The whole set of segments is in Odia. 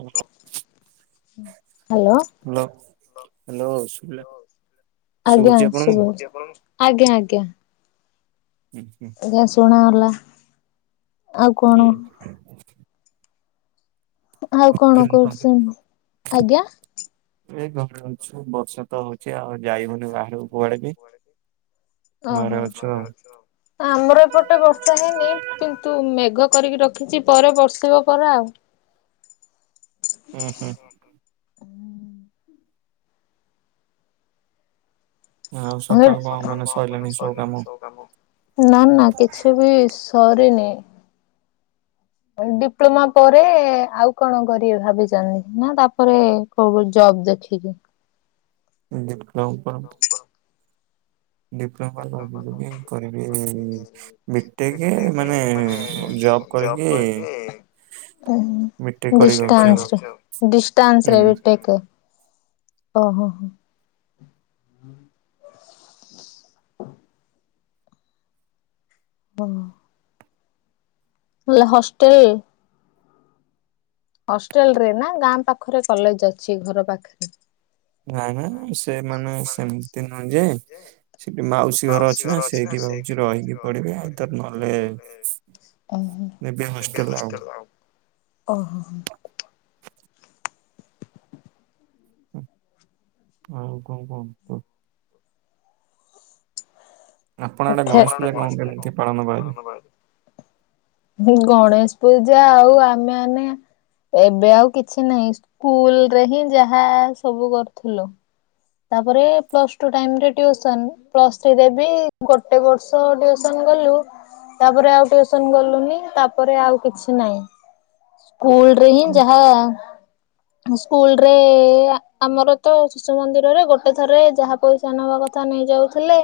କୋଉନ? ହାଲୋ। Hello hello. ଆଜ୍ଞା ଶୁଭୁଛି ଶୁଲୁ ଆଜ୍ଞା ଆଜ୍ଞା। ହୁ ହୁ। ଗ୍ୟା ଶୁଣାଗଲା। ଆଉ କଣ ଏ ଆଉ କଣ କରୁସନ୍ ଆଜ୍ଞା। ଏ ଘରେ ଅଛି ବର୍ଷା ତ ହଉଛି ଆଉ ଯାଇ ହଉନି ବାହାରକୁ କୁଆଡେ ବି। ଘରେ ଓହୋ ଅଛୁ ଆଉ। ଆମର ଏପଟେ ବର୍ଷା ହେଇନି। କିନ୍ତୁ ମେଘ କରିକି ରଖିଛି ପରେ ବର୍ଷିବ ପରେ ଆଉ। ଉ ହୁଁ। ହୁଁ। ସ କଣ ମାନେ ସରିଲାଣି ସବୁ କାମ [inaudible] ନା ନା କିଛି ବି ସରିନି। ଡିପ୍ଲୋମା ପରେ ଆଉ କଣ କରିବ ଭାବିଛନ୍ତି ନା ତାପରେ କୋଉ ଜବ୍ ଦେଖିକି ଦ କ [unintelligible] ଡିପ୍ଲୋମା [unintelligible] ବିଟେକ୍ ମାନେ ଜବ। ଜବ କରିକି ବିଟେକ୍ କରିବି ଭାବୁଛି ଆଉ। ଡିଷ୍ଟାନ୍ସ ରେ ହୁଁ ଡିଷ୍ଟାନ୍ସ ରେ ବିଟେକ୍। ଓହୋ ହୋ। ହୁଁ। ହେଲେ ହଷ୍ଟେଲ ହଷ୍ଟେଲ ରେ ନା ଗାଁ ପାଖରେ କଲେଜ ଅଛି ଘର ପାଖରେ। ନାଇ ନାଇ ସେମାନେେ ସେମିତି ନୁହେଁ ଯେ ସେଠି ମାଉସୀ ଘର ଅଛି ନା ସେଇଠି ଭାବୁଛି ରହିକି ପଢିବି ଆଇଦର ନହେଲେ ନେବି ହଷ୍ଟେଲ ଆଉ। ଓ ହୋ ହୋ। ଓ ଆଉ କଣ କରୁଚୁ? [unintelligible] ଗଣେଶ ପୂଜା କଣ କେମିତି ପାଳନ କରାଯାଏ? ଗଣେଶ ପୂଜା ଆଉ ଆମେ ମାନେ ଏବେ ଆଉ କିଛି ନାହିଁ ସ୍କୁଲ ରେ ହିଁ ଯାହା ସବୁ କରୁଥିଲୁ। ତାପରେ ପ୍ଲସ ଟୁ ଟାଇମରେ ଟିୟୁସନ୍। ପ୍ଲସ୍ ଥ୍ରୀରେ ବି ଗୋଟେ ବର୍ଷ ଟିୟୁସନ ଗଲୁ ତାପରେ ଆଉ ଟୁସନ ଗଲୁନି ତାପରେ ଆଉ କିଛି ନାଇଁ ସ୍କୁଲ ରେ ହିଁ ଯାହା ସ୍କୁଲରେ ଆମର ତ ଶିଶୁ ମନ୍ଦିର ରେ ଗୋଟେ ଥରେ ଯାହା ପଇସା ନବା କଥା ନେଇ ଯାଉଥିଲେ।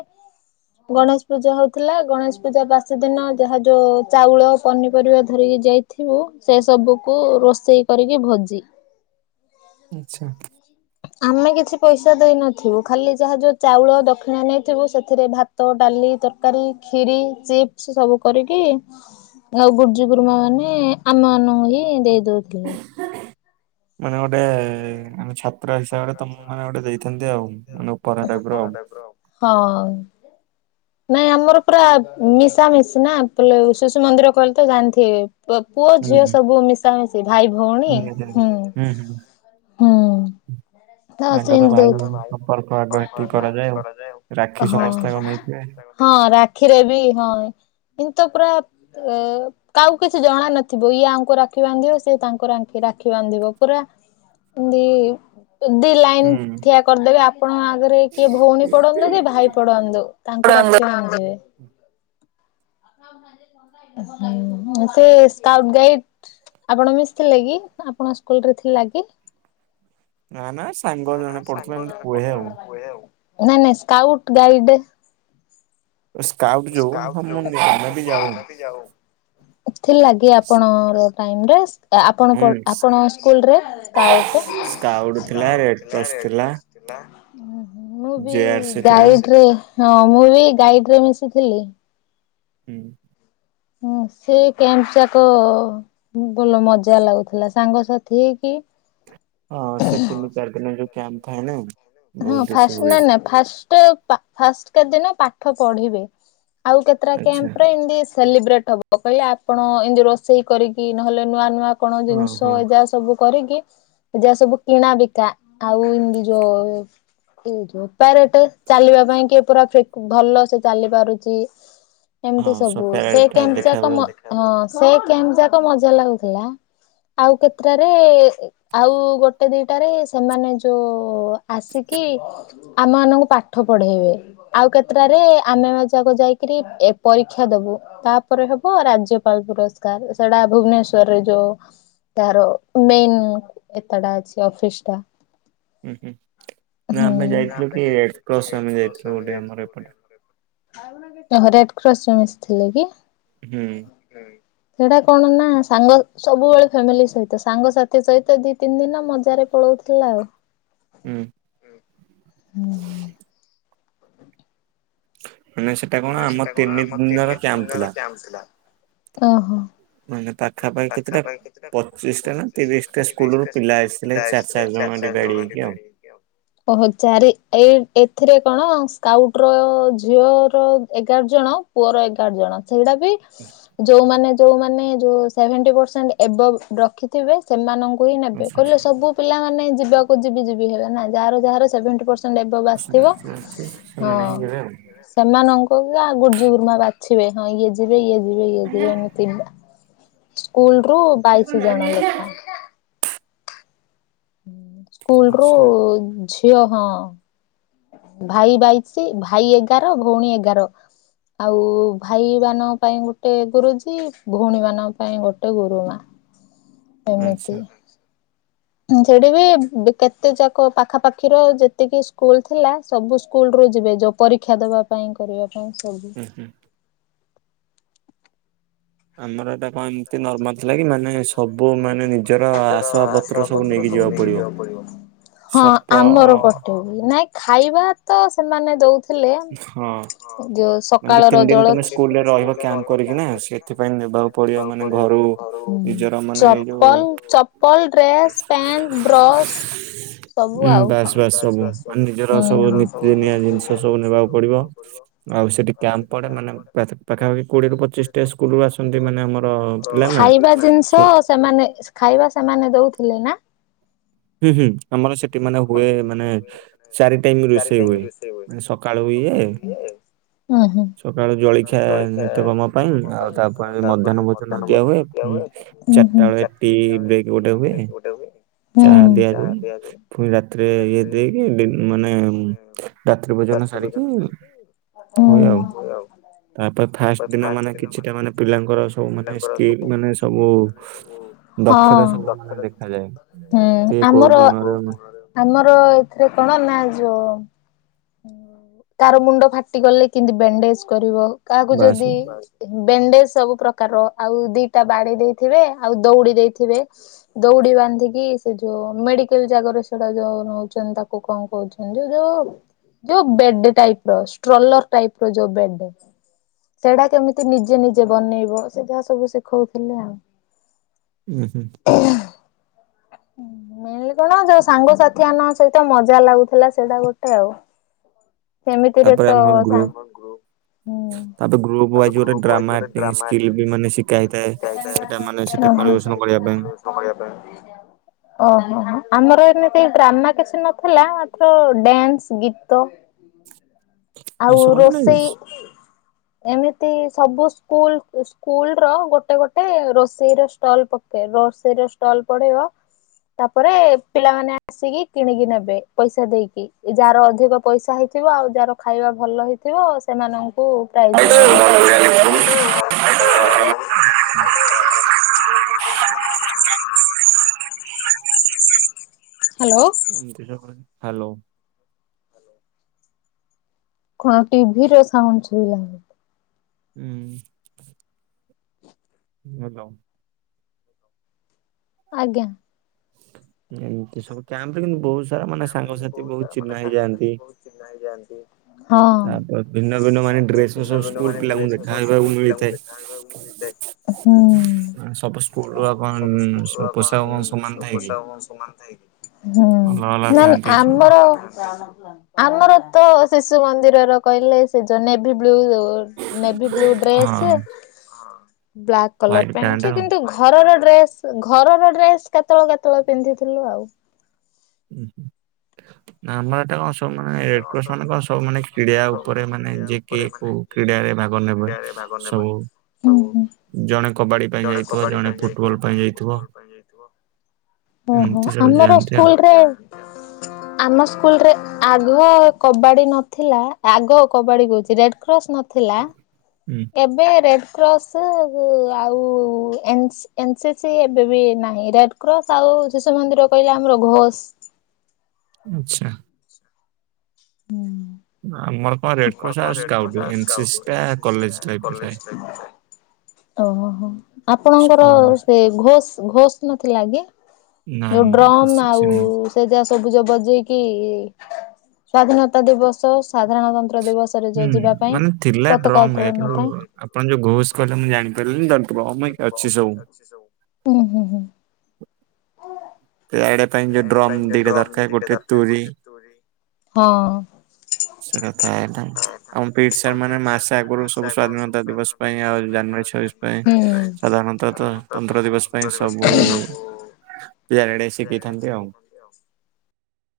ଗଣେଶ ପୂଜା ହଉଥିଲା ଗଣେଶ ପୂଜା ବାସି ଦିନ ଯାହା ଯୋଉ ଚାଉଳ ପନିପରିବା ଧରିକି ଯାଇ ଥିବୁ ସେ ସବୁକୁ ରୋଷେଇ କରିକି ଭୋଜି। ଆଚ୍ଛା। ଆମେ କିଛି ପଇସା ଦେଇନଥିବୁ ଖାଲି ଯାହା ଯେଉଁ ଚାଉଳ ଦକ୍ଷିଣା ନେଇଥିବୁ ସେଥିରେ ଭାତ ଡାଲି ତର ତରକାରୀ ଖିରି ଚିପ୍ସ ସବୁ କରିକି ଆଉ ଗୁରୁଜୀ ଗୁରୁମା ମାନେ ଆମମାନଙ୍କୁ ହିଁ ଦେଇ ଦଉଥିଲେ। ମାନେ ଗୋଟେ ଆମେ ଛାତ୍ର ହିସାବରେ ତମ ମାନେ ଗୋଟେ ଦେଇ ସେମିତି ଆଉ ମାନେ ଉପହାର ଟାଇପିର ଆଉ। ହଁ। ନାଇଁ ଆମର ପୁରା ମିଶା ମିଶି ନା ପିଲା ଶିଶୁ ମନ୍ଦିର କହିଲେ ତ ଜାଣିଥିବେ। ପୁଅ ହୁଁ ଝିଅ ହୁଁ ସବୁ ମିଶାମିଶି ଭାଇ ଭଉଣୀ ନିହାତି ନିହାତି। ହୁଁ। ହୁଁ ହୁଁ। ହୁଁ। ତ ଆଗ ସେନ୍ ଭାଇ ଭଉଣୀ ଦେଇ ସମ୍ପର୍କ ଆଗ ହେତିକି କରାଯାଏ ଆଉ। ରାକ୍ଷୀ ହଁ। ସମସ୍ତେ ଆଗ ନେଇଥିବେ। ହଁ ରାକ୍ଷୀରେ ବି ହଁ ଏନ୍ତି ତ ପୁରା ଅ କାହାକୁ କିଛି ଜଣା ନଥିବ ଇଏ ଆଙ୍କୁ ରାକ୍ଷୀ ବାନ୍ଧିବ ସିଏ ତାଙ୍କୁ ରା ରାକ୍ଷୀ ବାନ୍ଧିବ ପୁରା ନ୍ତି ଦିଲାଇନ ହୁଁ ଠିଆ କରିଦେବେ ଆପଣଙ୍କ ଆଗରେ କିଏ ଭଉଣୀ ପଡନ୍ତୁ କି ଭାଇ ପଡନ୍ତୁ ତାଙ୍କୁ ରାକ୍ଷୀ ବାନ୍ଧିବେ। ହୁଁ ସେ ସ୍କାଉଟ ଗାଇଡ। ଆପଣ ମିଶିିଥିଲେ କି ଆପଣଙ୍କ ସ୍କୁଲରେ ଥିଲା କି? ନା ନା ସେ ନା ନା ସାଙ୍ଗ ଜଣେ ପଢୁଥିଲା ମତେ କୁହେ ଆଉ। ଏ ସ୍କାଉ ସ୍କାଉଟ ଯୋଉ ମୁଁ [unintelligible] ଯାଉ ଏଥିର୍ ଲାଗି ଆପଣଙ୍କର ଟାଇମ୍ ଟା ଆପଣ ପ ହୁଁ ଆପଣଙ୍କ ସ୍କୁଲରେ ସ୍କାଉଟ ସ୍କାଉଟ ଥିଲା ରେଡ କ୍ରସ ଥିଲା ମୁଁ ବି ଜେ ଆର ସି ଥିଲା। ଗାଇଡରେ ହଁ ଗାଇଡରେ ମିଶିି ଥିଲି। ହୁଁ। ହଁ ସେଇ କ୍ୟାମ୍ପ ଯାକ ଭଲ ମଜା ଲାଗୁଥିଲା ସାଙ୍ଗସାଥି ହେଇକି ହଁ ସେ ତିନି ଚାରି ଦିନେରେ ଯୋଉ କ୍ୟାମ୍ପ ଥାଏ ନା ହଁ ବହୁତ ଫା କିଛି ହୁଏ। ନା ନା ଫାଷ୍ଟ ଫାଷ୍ଟ କେତେ ଦିନ ପାଠ ପଢିବେ। ଆଉ କେତେଟା ଆଚ୍ଛା କ୍ୟାମ୍ପରେ ଏମିତି ସେଲିବ୍ରେଟ ହବ। ମୁଁ କହିଲି ଆପଣ ଏନ୍ତି ରୋଷେଇ କରିକି ନହେଲେ ନୂଆ ନୂଆ କଣ ହଁ ଜିନିଷ ହଁ ଏ ଯା ସବୁ କରିକି ଯାହା ସବୁ କିଣା ବିକା ଆଉ ଏମତି ଯୋ ଜୋତାରେ ଟେ ଚାଲିବା ପାଇଁ କି ପୁରା ଫି ଭଲ ସେ ଚାଲିପାରୁଚି। ଏମତି ହଁ ସବୁ ସକାଳେ ସେ ଟା କ୍ୟାମ୍ପ ଦେଖା ଯାକ ହୁଏ ମ ଆଉ। ହଁ ସେ କ୍ୟାମ୍ପ ଯାକ ମଜା ଲାଗୁଥିଲା। ଆଉ କେତେଟାରେ ଆଉ ଗୋଟେ ଦିଟାରେ ସେମାନେ ଯୋଉ ଆସିକି ଆମ ମାନଙ୍କୁ ପାଠ ପଢେଇବେ। ଆଉ କେତେଟାରେ ଆମେ ଯାକ ଯାଇକିରି ଏ ପରୀକ୍ଷା ଦବୁ। ତାପରେ ହେବ ରାଜ୍ୟପାଳ ପୁରସ୍କାର ସେଟା ଭୁବନେଶ୍ଵରରେ ଯୋଉ ତାର ମେନ ଏତେଟା ଅଛି ଅଫିସ ଟା। ହୁଁ ହୁଁ ନା ହୁଁ। ଆମେ ଯାଇଥିଲୁ କି ରେଡକ୍ରସ ଆମେ ଯାଇଥିଲୁ ଗୋଟେ ଆମର ଏପଟେ ଓ ରେଡକ୍ରସରେ ମିଶିଥିଲେ କି? ହୁଁ। ହୁଁ। ସେଇଟା କଣ ନା ସାଙ୍ଗ ସବୁବେଳେ ଫ୍ୟାମିଲି ସହିତ ସାଙ୍ଗସାଥି ସହିତ ଦି ତିନିଦିନ ମଜାରେ ପଳଉଥି ଥିଲା ଆଉ। ହୁଁ। ହୁଁ। ମାନେ ସେ ମାନେ ସେଟା କଣ ଆମ ତିନି ଦିନର୍ୟାମ୍ପ ଥିଲା। ମାନେ ପାଖାପାଖି କେତେଟା ପଚିଶ ଟା ନା ତିରିଶ ଟା ସ୍କୁଲ ରୁ ପିଲା ଆସିଥିଲେ। ଆ ଚାର ଚାରି ଜଣ ଚାର ଡିଭାଇଡ ଜଣ ଯିବେ ହେଇକି ଆଉ। ଓହୋ ଚାରି ଏଇ ଏଥିରେ କଣ ସ୍କାଉଟ ର ଝିଅର ଏଗାର ଜଣ ପୁଅର ଏଗାର ଜଣ। ସେଇଟା ବି ଯୋଉମାନେ ଯୋଉମାନେ ଯୋଉ ସେଭେଣ୍ଟି ପରସେଣ୍ଟ ରଖି ଥିବେ ସେମାନଙ୍କୁ ହିଁ ନେବେ ଆଚ୍ଛା କହିଲେ ସବୁ ପିଲାମାନେ ଯିବାକୁ ଯିବି ଯିବି ହେବେ ନା ଯାହାର ଯାହାର ସେବେନଟି ପେରସେଣ୍ଟ ନେବାକୁ ସେଟା ଆସିଥିବ କିଛି ଅଛି, ସେମାନେ ହିଁ ଯିବେ ଆଉ। ହଁ। ସେମାନଙ୍କ ଗୁରୁଜି ଗୁରୁମା ବାଛିବେ ହଁ ଇଏ ଯିବେ ଇଏ ଯିବେ ଇଏ ହେଲା, ଯିବେ ଏମିତି। ସ୍କୁଲ ରୁ ଆଉ କଣ ବାଇଶି ନାହିଁ, ଜଣ ଯାଇନା? ଲେଖାଏ। ସ୍କୁଲ ରୁ ଆଚ୍ଛା ଝିଅ ହଁ। ଭାଇ ବାଇଶି ଭାଇ ଏଗାର ଭଉଣୀ ଏଗାର। ଆଉ ଭାଇ ମାନଙ୍କ ପାଇଁ ଗୋଟେ ଗୁରୁଜୀ ଭଉଣୀ ମାନଙ୍କ ପାଇଁ ଗୋଟେ ଗୁରୁମା। ଏମିତି ଆଚ୍ଛା। ସେଠି ବି କେତେ ଯାକ ପାଖାପାଖିର ଯେତିକି ସ୍କୁଲ ଥିଲା ସବୁ ସ୍କୁଲ ରୁ ଯିବେ ଯୋଉ। ପରୀକ୍ଷା ଦେବା ପାଇଁ କରିବା ପାଇଁ ସବ। ହୁଁ ହୁଁ। ଆମର ଏଟା ଏମତି ନର୍ମାଲ ଥିଲା କି ମାନେ ସବୁ ମାନେ ନିଜର ଆଶା ପତ୍ର ସବୁ ନେଇକି ଯିବାକୁ ପଡିବ। ହଁ ସପ ଆମର ହଁ ପଟୁ ନାଇଁ ଖାଇବା ତ ସେମାନେ ଦଉ ଥିଲେ ଯୋଉ ମାନେ ଯୋଉ ତିନି ସକାଳର ଦିନ ତମେ ଜଳଖିଆ ସ୍କୁଲରେ ରହିବ କ୍ୟାମ୍ପ କରିକି ନା ସେଥିପାଇଁ ପଡିବ ମାନେ ଘରୁ ନିଜର ମାନେ ଏଇ ଯୋଉ ଚପଲ ଚପଲ ଡ୍ରେସ ପେଣ୍ଟ ବ୍ରସ୍ ସବୁ ଉଁ ଆଉ। ବାସ୍ ବାସ୍ ସବୁ ମାନେ ନିଜର ସବୁ ନିୀତିଦିନିଆ ଜିନିଷ। ସବୁ ନେବାକୁ ପଡିବ ଆଉ ସେଠି କ୍ୟାମ୍ଡେ ମାନେ ପାଖାପାଖି କୋଡିଏରୁ ପଚିଶ ସ୍କୁଲ ରୁ ଆସନ୍ତି ମାନେ ଆମର ପିଲା ନା ଖାଇବା ଜିନିଷ ସେମାନେ ଖାଇବା ସେମାନେ ଦଉଥିଲେ ନା? ହୁଁ ହୁଁ ଆମର ସେଠି ମାନେ ହୁଏ ମାନେ ଚାରି ଟାଇମ ରୋଷେଇ ହୁଏ। ସକାଳୁ ଇଏ ଉଁ ହୁଁ ସକାଳୁ ଜଳଖିଆ ନିତ୍ୟକମ ପାଇଁ ଆଉ ତାପରେ ଧାନ ଭୋଜନ ଦିଆ ହୁଏ ଉଁ ଚାରିଟା ହୁଁ ବେଳେ ଟି ବ୍ରେକ୍ ଗୋଟେ ହୁଏ। ହୁଁ ଚାହା ଦିଆଯାଉ ପୁଣି ରାତିରେ ଇଏ ଦେଇକି ମାନେ ରାତ୍ରି ଭୋଜନ ସାରିକି ହୁଁ ହୁଏ ଆଉ। ତାପରେ ଫାଷ୍ଟ ଦିନ ମାନେ କିଛିଟା ମାନେ ପିଲାଙ୍କର ମାନେ ସ୍କିଲ ମାନେ ସବୁ ହଁ। ଦକ୍ଷତା ସବୁ ମାନେ ଦେଖାଯାଏ। ହୁଁ କିଏ କୋଉ ଆମର ଗୁଣରେ ଆମର ଏଥିରେ କଣ ନା ଯୋଉ ତାର ମୁଣ୍ଡ ଫାଟି ଗଲେ କେମତି ବଣ୍ଡେଜ କରିବ କାହାକୁ ବାସ୍ ଯଦି ବଣ୍ଡେଜ ସବୁ କାର ଆଉ ଦିଟା ବାଣି ଦେଇଥିବେ ଆଉ ଦଉଡି ଦେଇଥିବେ। ଦୌଡି ବାନ୍ଧିକି ସେ ଯୋଉ ମେଡିକାଲ ଜାଗାରେ ସେଟା ଯୋଉ ନଉଛନ୍ତି ତାକୁ କଣ କହୁଛନ୍ତି? ଯୋଉ ଯୋଉ ଯୋଉ ବେଡ ଟାଇପ ରଷ୍ଟ୍ରୋଲର ଟାଇପ ର ଯୋଉ ବେଡ ସେଟା କେମିତି ନିଜେ ନିଜେ ବନେଇବ ସେ ଯାହା ସବୁ ଶିଖଉଥିଲେ ଆଉ। ଉୁଁ ହୁଁ। [unintelligible] ମେନଲି କଣ ଯୋଉ ସାଙ୍ଗସାଥି ଆାନଙ୍କ ସହିତ ମଜା ଲାଗୁଥିଲା ସେଇଟା ଗୋଟେ ଆଉ। ସେମିତିରେ ତାପରେ ତ ଆମ ଗୃହ ସାଙ୍ଗକୁ ତାପରେ ଗ୍ରୁପ ୱାଇଜ୍ ଗୋଟେ ଡ୍ରାମା ସ୍କିଲ୍ଲ ବି ମାନେ ଶିଖାଇଥାଏ। ସେଟା ମାନେ ସେଠି ପରିବେଷଣ କରିବା ପାଇଁ। ପାଇଁ ଓହୋ ହୋ ଆମର ଏମିତି ଡ୍ରାମା କିଛି ନଥିଲା ମାତ୍ର ଡ୍ୟାନ୍ସ ଗୀତ ଆଉ ସବୁ ମାନେ ଏମିତି ରୋଷେଇ? ଏମିତି ସବୁ ସ୍କୁଲ ସ୍କୁଲ ର ଗୋଟେ ଗୋଟେ ରୋଷେଇ ର ଷ୍ଟଲ ପକେଇ ରୋଷେଇର ଷ୍ଟଲ୍ ପଡିବ। ତାପରେ ପିଲାମାନେ ଆସିକି କିଣିକି ନେବେ ପଇସା ଦେଇକି ଯାହାର ଅଧିକ ପଇସା ହେଇ ଥିବ ଆଉ ଯାହାର ଖାଇବା ଭଲ ହେଇଥିବ ସେମାନଙ୍କୁ ପ୍ରାଇଜ ମିଳିବ। [unintelligible] ହ୍ୟାଲୋ। ହ୍ୟାଲୋ। କଣ ଟିଭି ର ସାଉଣ୍ଡ ଶୁଭିଲାଣି। ହୁଁ ହ୍ୟାଲୋ ଆଜ୍ଞା। ଏମିତି ସବୁ କ୍ୟାମ୍ପରେ କିନ୍ତୁ ବହୁତ ଏମିତି ସାରା ସବୁ ମାନେ [unintelligible] ସାଙ୍ଗସାଥି ବହୁତ ସାରା ମାନେ ଚିହ୍ନା ହେଇଯାଆନ୍ତି। ସାଙ୍ଗସାଥି ବହୁତ ଚିହ୍ନା ହେଇଯାଆନ୍ତି। ହଁ ତାପରେ ଭିନ୍ନ ଭିନ୍ନ ମାନେ ତାପରେ ଡ୍ରେସ ଭିନ୍ନ ସବୁ ଭିନ୍ନ ସ୍କୁଲ ମାନ ପିଲାଙ୍କୁ ଡ୍ରେସରେ ଦେଖା ହେବାକୁ ସ୍କୁଲ ପିଲାଙ୍କୁ ମିଳିଥାଏ। ଦେଖା ହେବାକୁ ମିଳିଥାଏ। ସବୁ ସ୍କୁଲ ର କଣ ହୁଁ ସବୁ ସ୍କୁଲର ପୋଷାକ ସମାନ କଣ ଥାଏ କି? ପୋଷାକ ସମାନ ଥାଏକି ହୁଁ ଅଲଗା ଅଲଗା ନା ଥାନ୍ତି ସବୁ ଆମର। ଆମର ତ ଶିଶୁ ମନ୍ଦିରର କହିଲେ ସେ ଯୋ navy blue. Navy blue dress ହଁ black colour white pant pant କିନ୍ତୁ ଆଉ ଘରର ଡ୍ରେସ ଘରର ଡ୍ରେସ କେତେବେଳେ କେତେବେଳେ ପିନ୍ଧିଥିଲୁ ଆଉ। ହୁଁ ହୁଁ ଆମର ଏଟା କଣ। ସବୁ ମାନେ ରେଡ କସ୍ କଣ ସବୁ ମାନେ କ୍ରୀିଡ଼ା ଉପରେ ମାନେ ଯେ କିଏ କୋଉ କ୍ରୀଡାରେ ଭାଗ ନେବେ। ଭାଗନେବେ ସବୁ ହୁଁ ହୁଁ। ଜଣେ କବାଡି ପାଇଁ ଯାଇଥିବ ଜଣେ ଫୁଟବଲ ପାଇଁ ଯାଇଥିବ। ପାଇଁ ଯାଇଥିବ। ଓହୋ ଏମିତି ସବୁ ଆମର ଯାଆନ୍ତି ଆଉ ସ୍କୁଲରେ ଆମ ସ୍କୁଲରେ ଆଗ କବାଡି ନଥିଲା ଆଗ କବାଡି କହୁଛି ରେଡ କ୍ରସ୍ ନଥିଲା। ହୁଁ ଏବେ ରେଡ କ୍ରସ୍ ଆଉ ଏନ୍ ଏନସି ସି ଏବେ ବି ନାହିଁ ରେଡ କ୍ରସ୍ ଆଉ ଶିଶୁ ମନ୍ଦିର କହିଲେ ଆମର ଘୋଷ ଆଛା। ହୁଁ ଆମର କଣ ରେଡ୍ କ୍ରସ୍ ଆଉ ସ୍କାଉଡ୍ ଏନସିସି ଟା କଲେଜ ଟାଇମ୍ ରେ ଥାଏ। ଓହୋ ଆପଣଙ୍କର ସ୍କୁଲ ସେ ଘୋଷ ଘୋଷ ନଥିଲା କି? ନା ଯୋଉ ନା ଡ୍ରମ କିଛି ଆଉ ସେମି ତ ଯ ସବୁଜ ବଜେଇକି ସ୍ଵାଧୀନତା ଦିବସ ସାଧାରଣତନ୍ତ୍ର ଦିବସରେ। ହୁଁ ଯୋଉ ଯିବା ପାଇଁ ମାନେ ଥିଲା ପତାକା ଡ୍ରମ୍ ଇଏ ଉତ୍ତୋଳନ କିନ୍ତୁ ପାଇଁ ଆପଣ ଯୋଉ ଘୋଷ କହିଲେ ମୁଁ ଜାଣିପାରିଲିନି ତ ଡ୍ରମ୍ ଅଛି ସବୁ। ଅଛି ସବୁ। ହୁଁ ହୁଁ ହୁଁ ରାଇଡ ପାଇଁ ଯୋଉ ପ୍ୟାରେଡ୍ ଡ୍ରମ୍ ପାଇଁ ଯଉ ଦିଟା ଡ୍ରମ୍ ଦରକାର ଦିଇଟା ଗୋଟେ ଦରକାର ତୁରୀ ଗୋଟେ ତୁରି ହଁ। ସେଟା ଥାଏ ନା ଆମ ପିଟ୍ ସାର୍ ମାନେ ମାସେ ଆଗରୁ ସବୁ ସ୍ଵାଧୀନତା ଦିବସ ପାଇଁ ଆଉ ଜାନୁଆାରୀ ଛବିଶ ପାଇଁ ହୁଁ। ସାଧାରଣତଃ ତ- ତନ୍ତ୍ର ଦିବସ ପାଇଁ ସବୁ ପ୍ୟାରେଡ୍ ଶିଖେଇଥାନ୍ତି ଆଉ। [unintelligible]